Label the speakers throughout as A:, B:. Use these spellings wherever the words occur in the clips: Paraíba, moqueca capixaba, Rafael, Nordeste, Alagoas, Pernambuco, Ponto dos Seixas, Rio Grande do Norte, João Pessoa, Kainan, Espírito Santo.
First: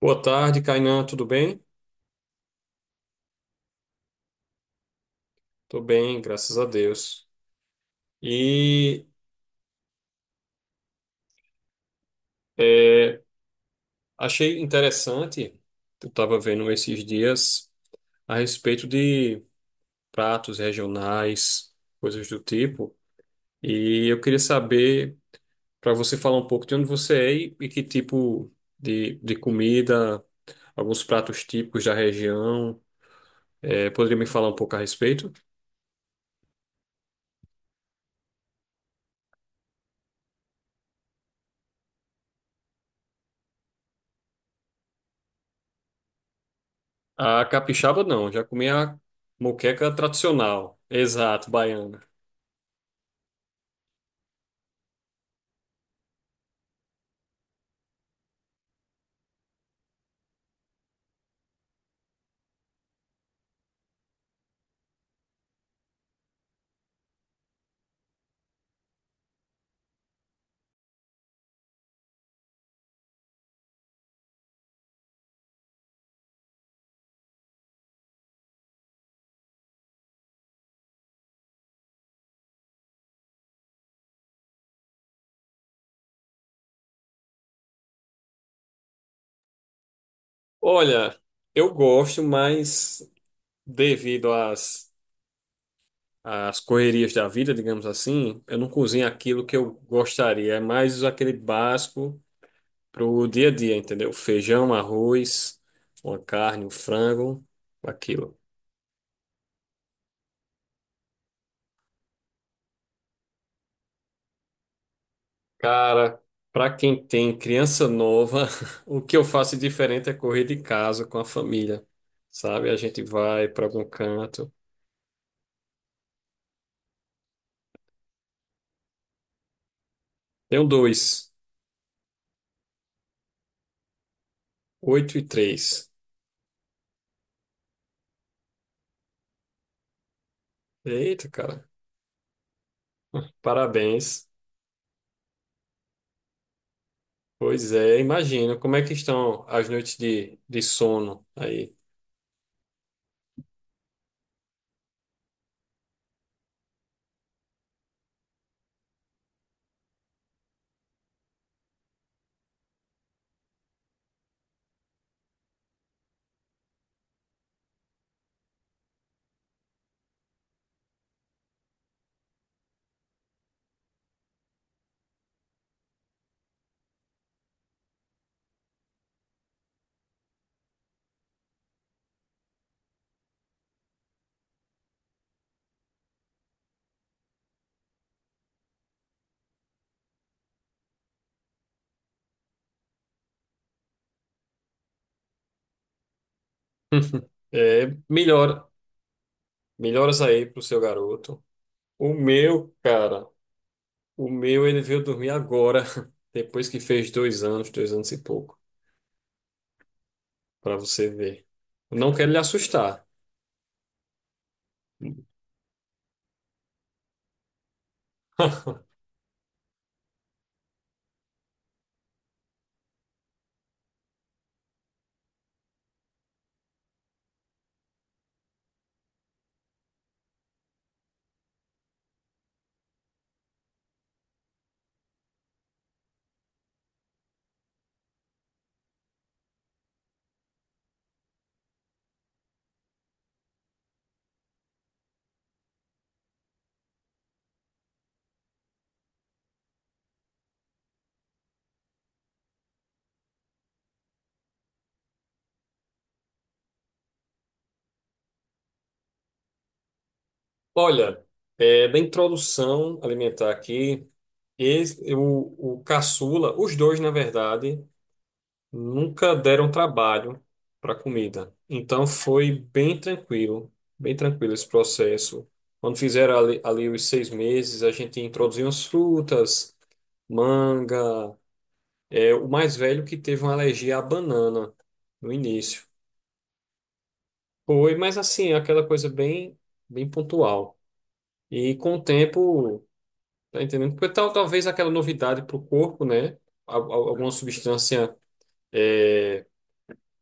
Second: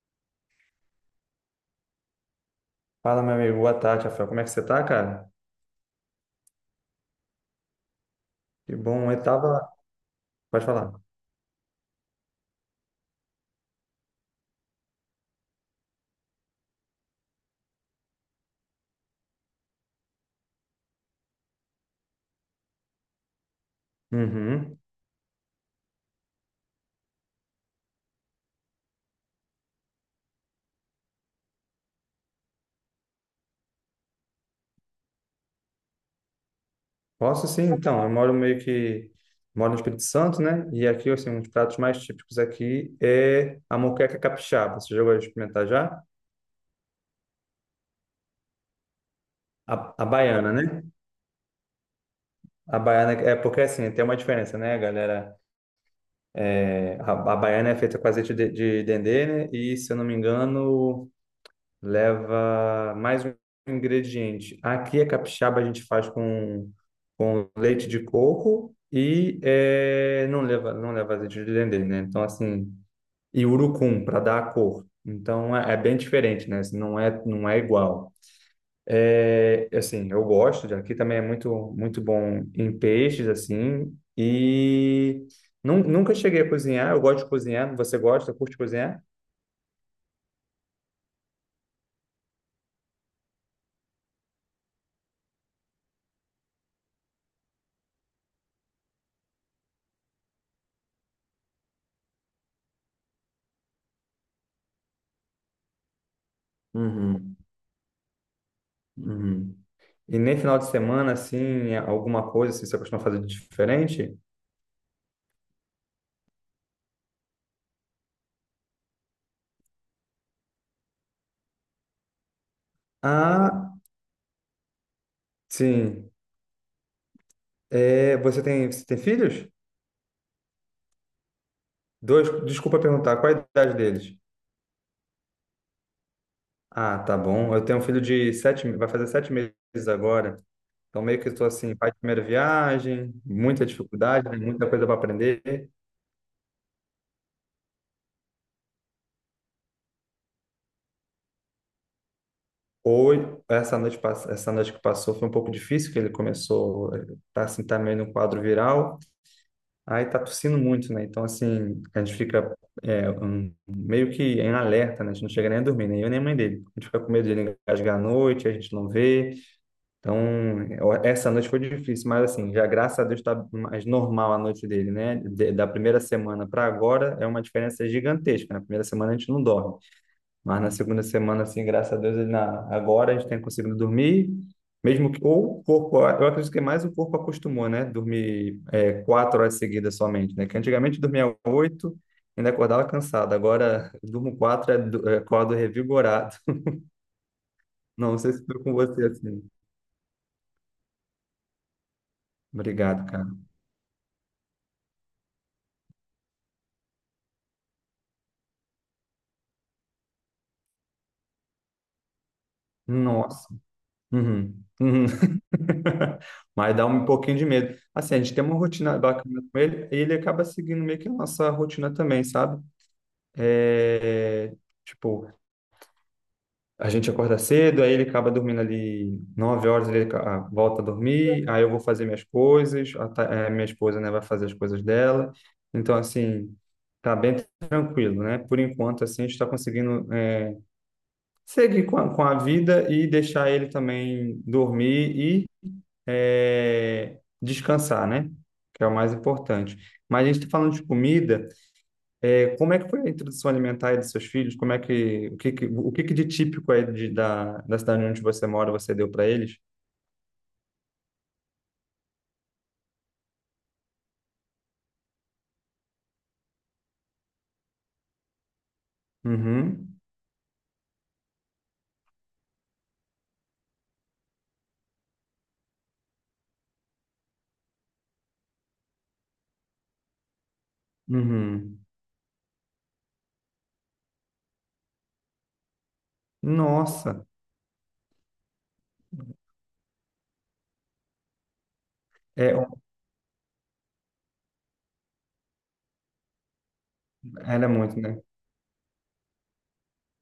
A: Boa tarde, Kainan, tudo bem?
B: Fala, meu amigo. Boa tarde, Rafael. Como é que você tá, cara?
A: Tô bem, graças a Deus.
B: Que
A: E
B: bom. Pode falar.
A: é, achei interessante, eu estava vendo esses dias a respeito de pratos regionais, coisas do tipo, e eu queria
B: Uhum.
A: saber, para você falar um pouco de onde você é e que tipo de comida, alguns pratos típicos da região, poderia me falar um pouco a respeito?
B: Posso sim, então. Eu moro meio que... Moro no Espírito Santo, né? E aqui, assim, um dos pratos mais típicos aqui é a moqueca capixaba. Você já vai experimentar já?
A: A capixaba não, já comi a
B: A,
A: moqueca
B: a baiana, né?
A: tradicional, exato, baiana.
B: A baiana. É porque, assim, tem uma diferença, né, galera? É, a baiana é feita com azeite de dendê, né? E, se eu não me engano, leva mais um ingrediente. Aqui a capixaba a gente faz com leite de coco e não leva azeite de dendê, né? Então assim, e urucum para dar a cor. Então é bem diferente, né? Assim, não é igual. É, assim, eu gosto de aqui também é muito muito bom em peixes assim e nunca cheguei a cozinhar, eu gosto de cozinhar. Você gosta, curte cozinhar?
A: Olha, eu gosto, mas devido às correrias da vida, digamos assim, eu não cozinho aquilo que eu gostaria. É mais aquele básico pro dia a dia, entendeu? Feijão, arroz, uma carne, um
B: Uhum,
A: frango, aquilo.
B: uhum. E nem final de semana, assim, é alguma coisa, assim, você costuma fazer de diferente?
A: Cara, para quem tem criança nova, o que eu faço diferente é correr de casa com a família, sabe? A gente vai para
B: Ah,
A: algum canto.
B: sim. É, você tem filhos?
A: Tenho dois,
B: Dois, desculpa perguntar, qual a idade deles?
A: 8 e 3.
B: Ah, tá bom. Eu tenho um filho de sete, vai fazer 7 meses agora. Então, meio
A: Eita,
B: que estou
A: cara,
B: assim, pai de primeira viagem, muita
A: parabéns.
B: dificuldade, né, muita coisa para aprender.
A: Pois é, imagino. Como é que estão as noites de sono aí?
B: Hoje, essa noite que passou foi um pouco difícil, que ele começou, tá assim, tá meio no quadro viral. Aí tá tossindo muito, né? Então, assim, a gente fica meio que em alerta, né? A gente não chega nem a dormir, nem eu nem a mãe dele. A gente fica com medo de ele engasgar à noite, a gente não vê. Então, essa noite foi difícil, mas assim, já graças a Deus tá mais normal a noite dele, né? Da primeira semana para agora é uma diferença gigantesca. Na primeira semana a gente não dorme. Mas na segunda semana, assim, graças a Deus, agora a gente tem conseguido dormir, mesmo que, ou o corpo, eu acredito que mais o corpo acostumou, né? Dormir 4 horas seguidas somente, né? Que antigamente dormia oito, ainda acordava cansado, agora durmo quatro, acordo revigorado.
A: É,
B: Não sei se foi
A: melhora
B: com você assim.
A: melhoras aí pro seu garoto. O meu,
B: Obrigado,
A: cara,
B: cara.
A: o meu, ele veio dormir agora, depois que fez 2 anos, dois anos e pouco, para você ver. Eu não quero lhe assustar.
B: Nossa. Uhum. Uhum. Mas dá um pouquinho de medo. Assim, a gente tem uma rotina bacana com ele, e ele acaba seguindo meio que a nossa rotina também, sabe? É, tipo, a gente acorda cedo, aí ele acaba dormindo ali 9 horas, volta a dormir, aí eu vou fazer minhas coisas, minha esposa, né, vai fazer as coisas dela. Então, assim, tá bem tranquilo, né? Por enquanto, assim, a gente está conseguindo seguir com a vida e deixar ele também dormir e descansar, né? Que é o mais importante. Mas a gente está falando de comida. É, como é que foi a introdução alimentar aí dos seus filhos? Como é que o que de típico aí da cidade onde você mora você deu para eles?
A: Olha, da introdução alimentar aqui, o caçula, os dois, na verdade, nunca deram
B: Uhum,
A: trabalho para comida. Então foi bem tranquilo esse processo. Quando fizeram ali, ali os 6 meses, a gente introduziu as frutas, manga.
B: uhum.
A: É, o mais velho que teve uma alergia à banana no início.
B: Nossa,
A: Foi, mas assim, é aquela coisa bem, bem pontual. E com o
B: é,
A: tempo, tá entendendo? Talvez aquela novidade para o corpo, né? Alguma
B: era muito,
A: substância.
B: né?
A: É,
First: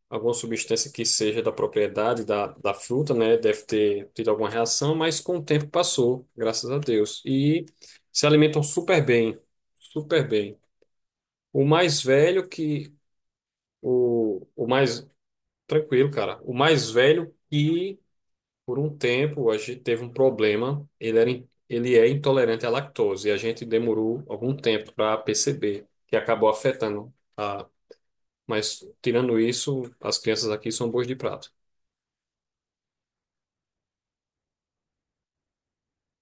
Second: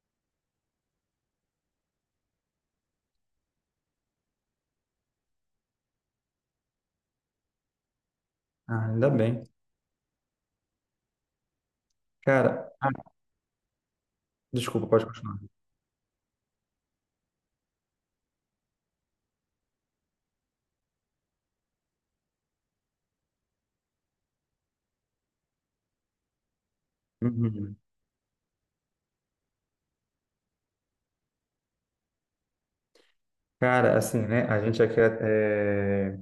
A: alguma substância que seja da propriedade da fruta, né? Deve ter tido alguma reação, mas com o tempo passou, graças a Deus. E se alimentam
B: Ah,
A: super
B: ainda
A: bem,
B: bem.
A: super bem. O mais velho
B: Cara,
A: que
B: ah,
A: o
B: desculpa, pode
A: mais
B: continuar.
A: tranquilo, cara. O mais velho que por um tempo a gente teve um problema, ele é intolerante à lactose e a gente demorou algum tempo para perceber que acabou afetando a.
B: Uhum.
A: Mas tirando isso, as crianças aqui são boas de prato.
B: Cara, assim, né? A gente aqui,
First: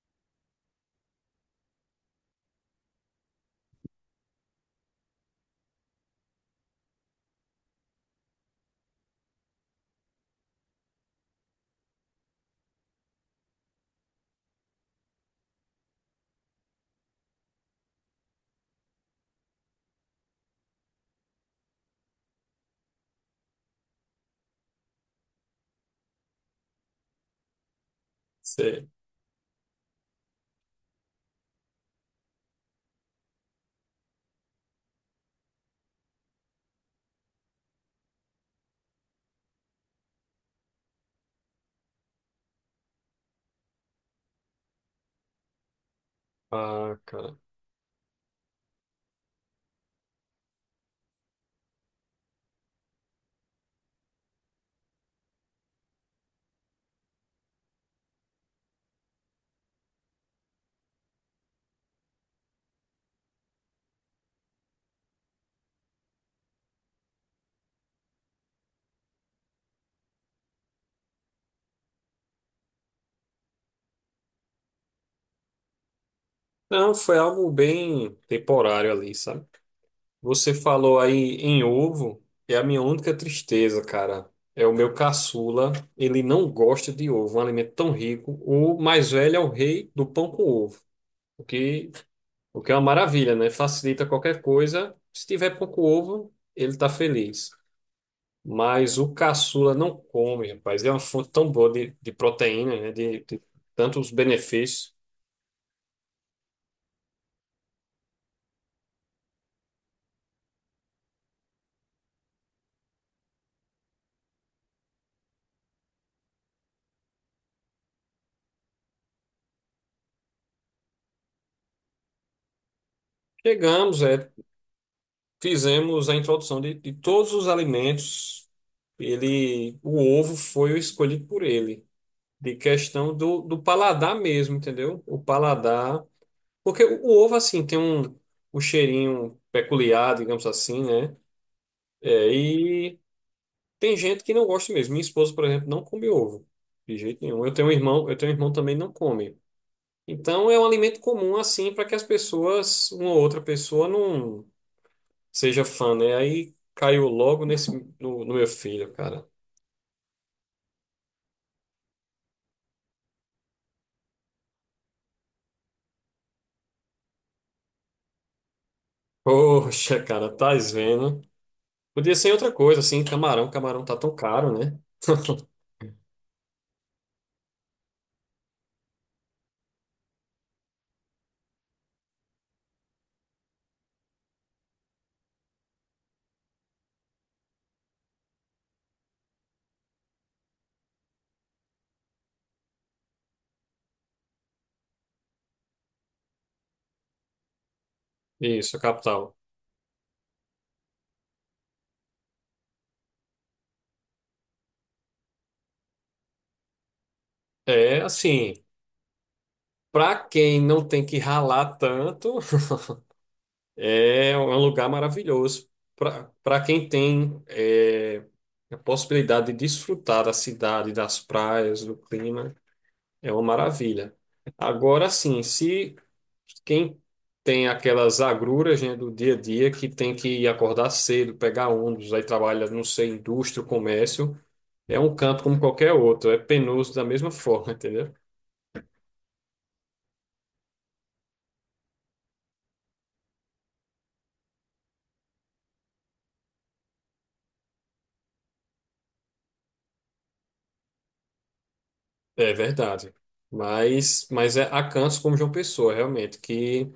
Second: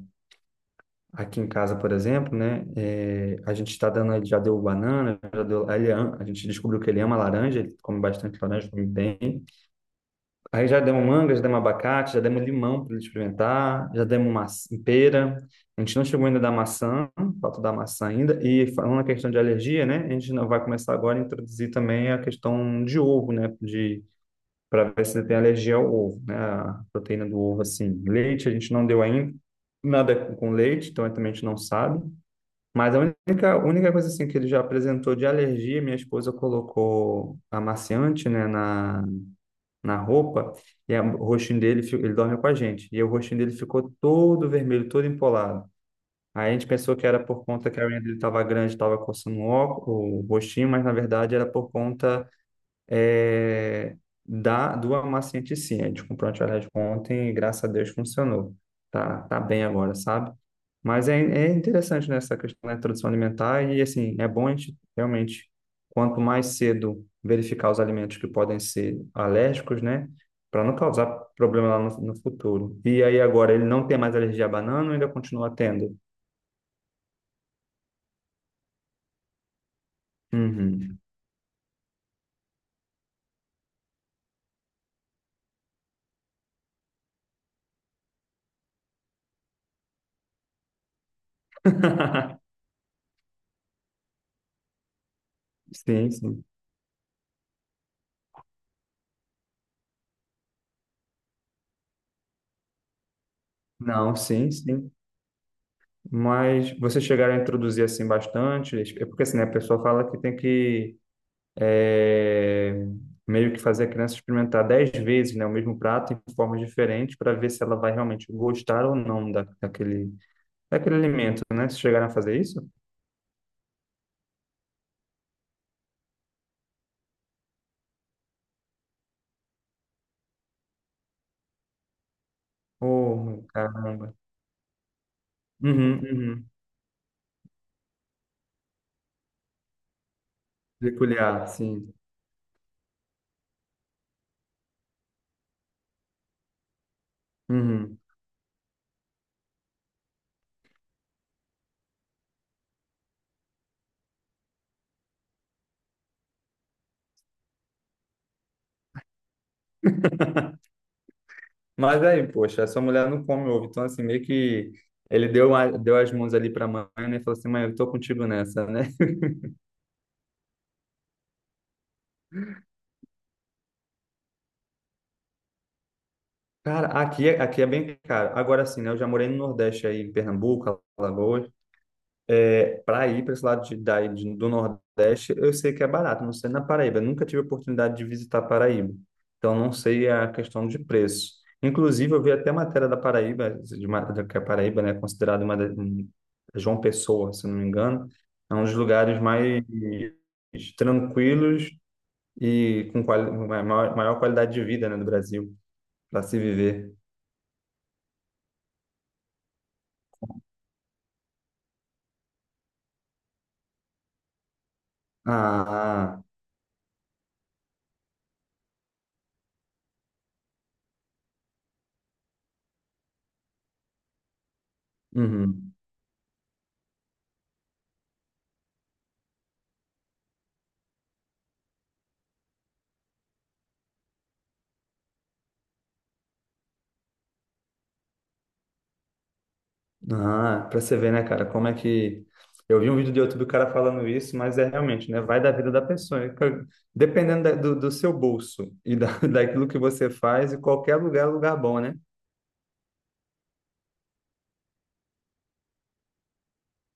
B: aqui em casa, por exemplo, né? A gente está dando, ele já deu banana, a gente descobriu que ele ama laranja, ele come bastante laranja, come bem. Aí já demos manga, já demos abacate, já demos limão para ele experimentar, já demos maçã, pera. A gente não chegou ainda da maçã, falta da maçã ainda. E falando na questão de alergia, né? A gente não vai começar agora a introduzir também a questão de ovo, né? De Para ver se ele tem alergia ao ovo, né? A proteína do ovo, assim. Leite a gente não deu ainda nada com leite, então também a gente não sabe. Mas a única coisa assim que ele já apresentou de alergia, minha esposa colocou amaciante, né, na roupa, e o rostinho dele, ele dorme com a gente, e o rostinho dele ficou todo vermelho, todo empolado. Aí a gente pensou
A: Ah,
B: que era
A: cara.
B: por conta que a unha dele estava grande, estava coçando o óculos, o rostinho, mas na verdade era por conta é, do amaciante em si. A gente comprou antialérgico ontem e graças a Deus funcionou. Tá bem agora, sabe? Mas é interessante nessa questão da introdução alimentar e, assim, é bom a gente realmente, quanto mais cedo verificar os alimentos que podem ser alérgicos, né? Para não causar problema lá no futuro. E aí agora ele não tem mais alergia à banana ou ainda continua tendo?
A: Não, foi algo bem temporário ali, sabe? Você
B: Uhum.
A: falou aí em ovo, é a minha única tristeza, cara. É o meu caçula, ele não gosta de ovo, um alimento tão rico. O mais velho é o rei do pão com ovo, o que, o que é uma maravilha, né? Facilita qualquer coisa. Se tiver pão com
B: Sim,
A: ovo,
B: sim.
A: ele tá feliz. Mas o caçula não come, rapaz. É uma fonte tão boa de proteína, né? De tantos
B: Não, sim, sim.
A: benefícios.
B: Mas vocês chegaram a introduzir assim bastante? É porque assim, né, a pessoa fala que tem que é, meio que fazer a criança experimentar 10 vezes, né, o mesmo prato em formas diferentes para ver se ela vai realmente gostar ou não daquele alimento, né? Vocês chegaram a fazer isso?
A: Chegamos, é. Fizemos a introdução de todos os alimentos. Ele, o ovo foi o escolhido por ele, de questão do,
B: Oh,
A: do
B: caramba.
A: paladar mesmo, entendeu? O
B: Uhum,
A: paladar,
B: uhum.
A: porque o ovo assim tem um, um cheirinho peculiar, digamos assim, né?
B: Peculiar, sim.
A: É, e tem gente que não gosta mesmo. Minha esposa, por exemplo, não come ovo de jeito nenhum.
B: Uhum.
A: Eu tenho um irmão que também não come. Então é um alimento comum assim para que as pessoas, uma ou outra pessoa não seja fã, né? Aí caiu logo nesse no meu filho, cara.
B: Mas aí, poxa, essa mulher não come ovo, então assim, meio que ele deu, deu as mãos ali para a mãe, né, e falou assim, mãe, eu tô contigo nessa, né?
A: Poxa, cara, tá vendo? Podia ser outra coisa, assim, camarão. Camarão tá tão caro, né?
B: Cara, aqui, aqui é bem caro. Agora sim, né? Eu já morei no Nordeste aí, em Pernambuco, Alagoas. É, para ir para esse lado daí, do Nordeste, eu sei que é barato. Não sei na Paraíba. Eu nunca tive a oportunidade de visitar Paraíba. Então, não sei a questão de preço. Inclusive, eu vi até matéria da Paraíba, que a Paraíba, né, é considerada João Pessoa, se eu não me engano, é um dos
A: Isso, a
B: lugares
A: capital.
B: mais tranquilos e com maior qualidade de vida, né, do Brasil, para se viver.
A: É, assim, pra quem não tem que ralar tanto, é um lugar maravilhoso.
B: Ah,
A: Pra quem tem é, a possibilidade de desfrutar da cidade, das praias, do clima. É uma maravilha. Agora sim,
B: uhum.
A: se quem tem aquelas agruras, né, do dia a dia, que tem que acordar cedo, pegar ônibus, aí trabalha, não sei, indústria, comércio, é um canto como qualquer outro, é penoso da mesma forma, entendeu?
B: Ah, pra você ver, né, cara, como é que. Eu vi um vídeo do YouTube do cara falando isso, mas é realmente, né? Vai da vida da pessoa. E, cara, dependendo do seu bolso e daquilo que você faz, e qualquer lugar é lugar bom, né?
A: É verdade. Mas é, há cantos como João Pessoa, realmente, que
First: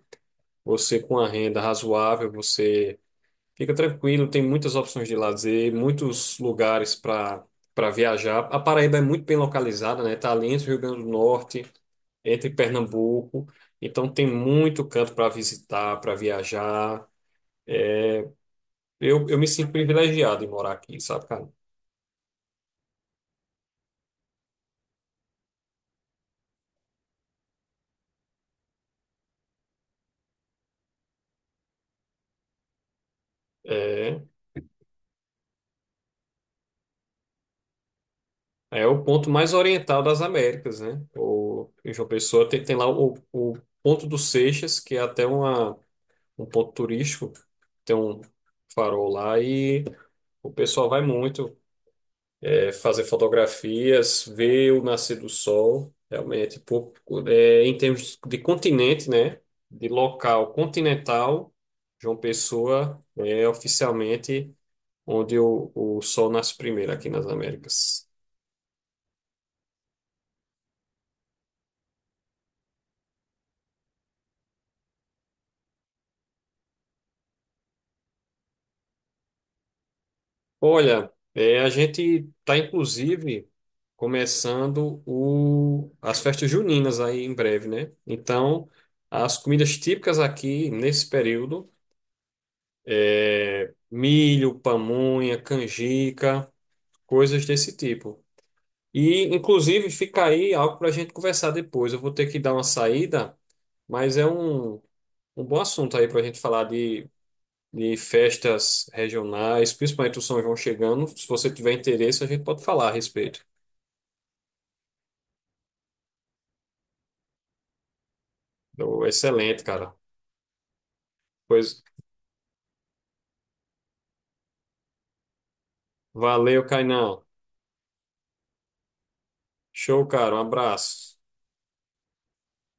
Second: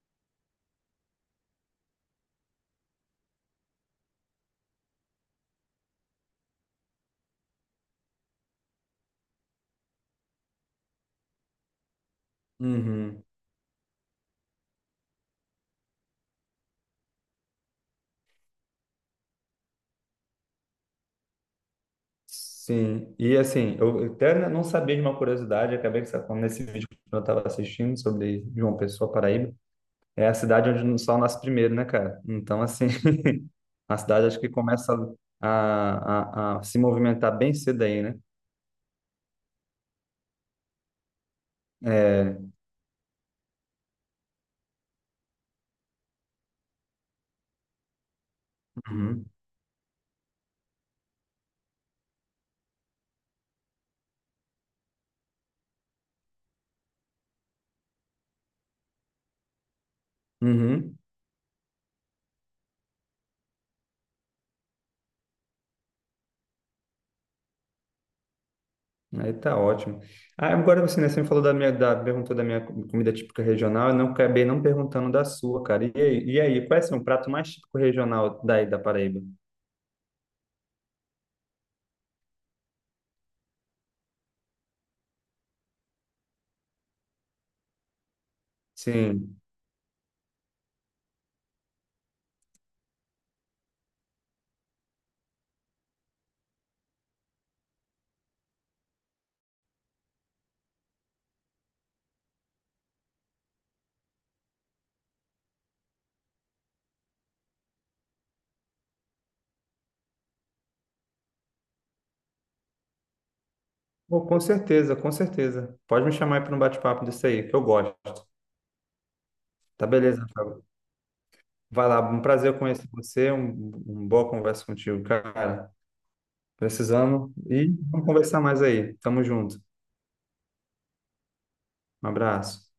A: você com a renda razoável, você. Fica tranquilo, tem muitas opções de lazer, muitos lugares para viajar. A Paraíba é muito bem localizada, né? Tá ali entre o Rio Grande do Norte, entre
B: Uhum.
A: Pernambuco, então tem muito canto para visitar, para viajar. Eu me sinto privilegiado em morar aqui, sabe, cara?
B: Sim. E assim, eu até não sabia de uma curiosidade, acabei sacando nesse vídeo que eu estava assistindo sobre João Pessoa, Paraíba. É a cidade onde o sol nasce primeiro, né, cara? Então, assim, a
A: É,
B: cidade acho que começa a se movimentar bem cedo aí, né?
A: é o ponto mais oriental das Américas, né? O, em João
B: É.
A: Pessoa tem lá o Ponto dos Seixas, que é até uma, um ponto turístico, tem um farol
B: Uhum.
A: lá e o pessoal vai muito. É, fazer fotografias, ver o nascer do sol, realmente, pô, é, em termos de continente, né? De local
B: Uhum.
A: continental, João Pessoa é oficialmente onde o sol nasce primeiro aqui nas Américas.
B: Aí tá ótimo. Ah, agora você, né, você me falou da minha, da, perguntou da minha comida típica regional, eu não acabei não perguntando da sua, cara. E aí, qual é assim, o prato mais típico regional daí da Paraíba?
A: Olha, é, a gente está inclusive começando o, as festas juninas aí em breve, né? Então, as
B: Sim.
A: comidas típicas aqui nesse período. É, milho, pamonha, canjica, coisas desse tipo. E, inclusive, fica aí algo para a gente conversar depois. Eu vou ter que dar uma saída, mas é um, um bom assunto aí para a gente falar de festas regionais, principalmente o São João chegando. Se você tiver interesse, a gente pode falar a respeito.
B: Pô, com certeza, com certeza. Pode me chamar aí para um bate-papo disso aí, que eu gosto.
A: Então, excelente,
B: Tá
A: cara.
B: beleza, Rafael.
A: Pois,
B: Vai lá, um prazer conhecer você, um boa conversa contigo, cara.
A: valeu, Kainan.
B: Precisamos e vamos conversar mais aí. Tamo junto.
A: Show, cara. Um abraço.
B: Um abraço.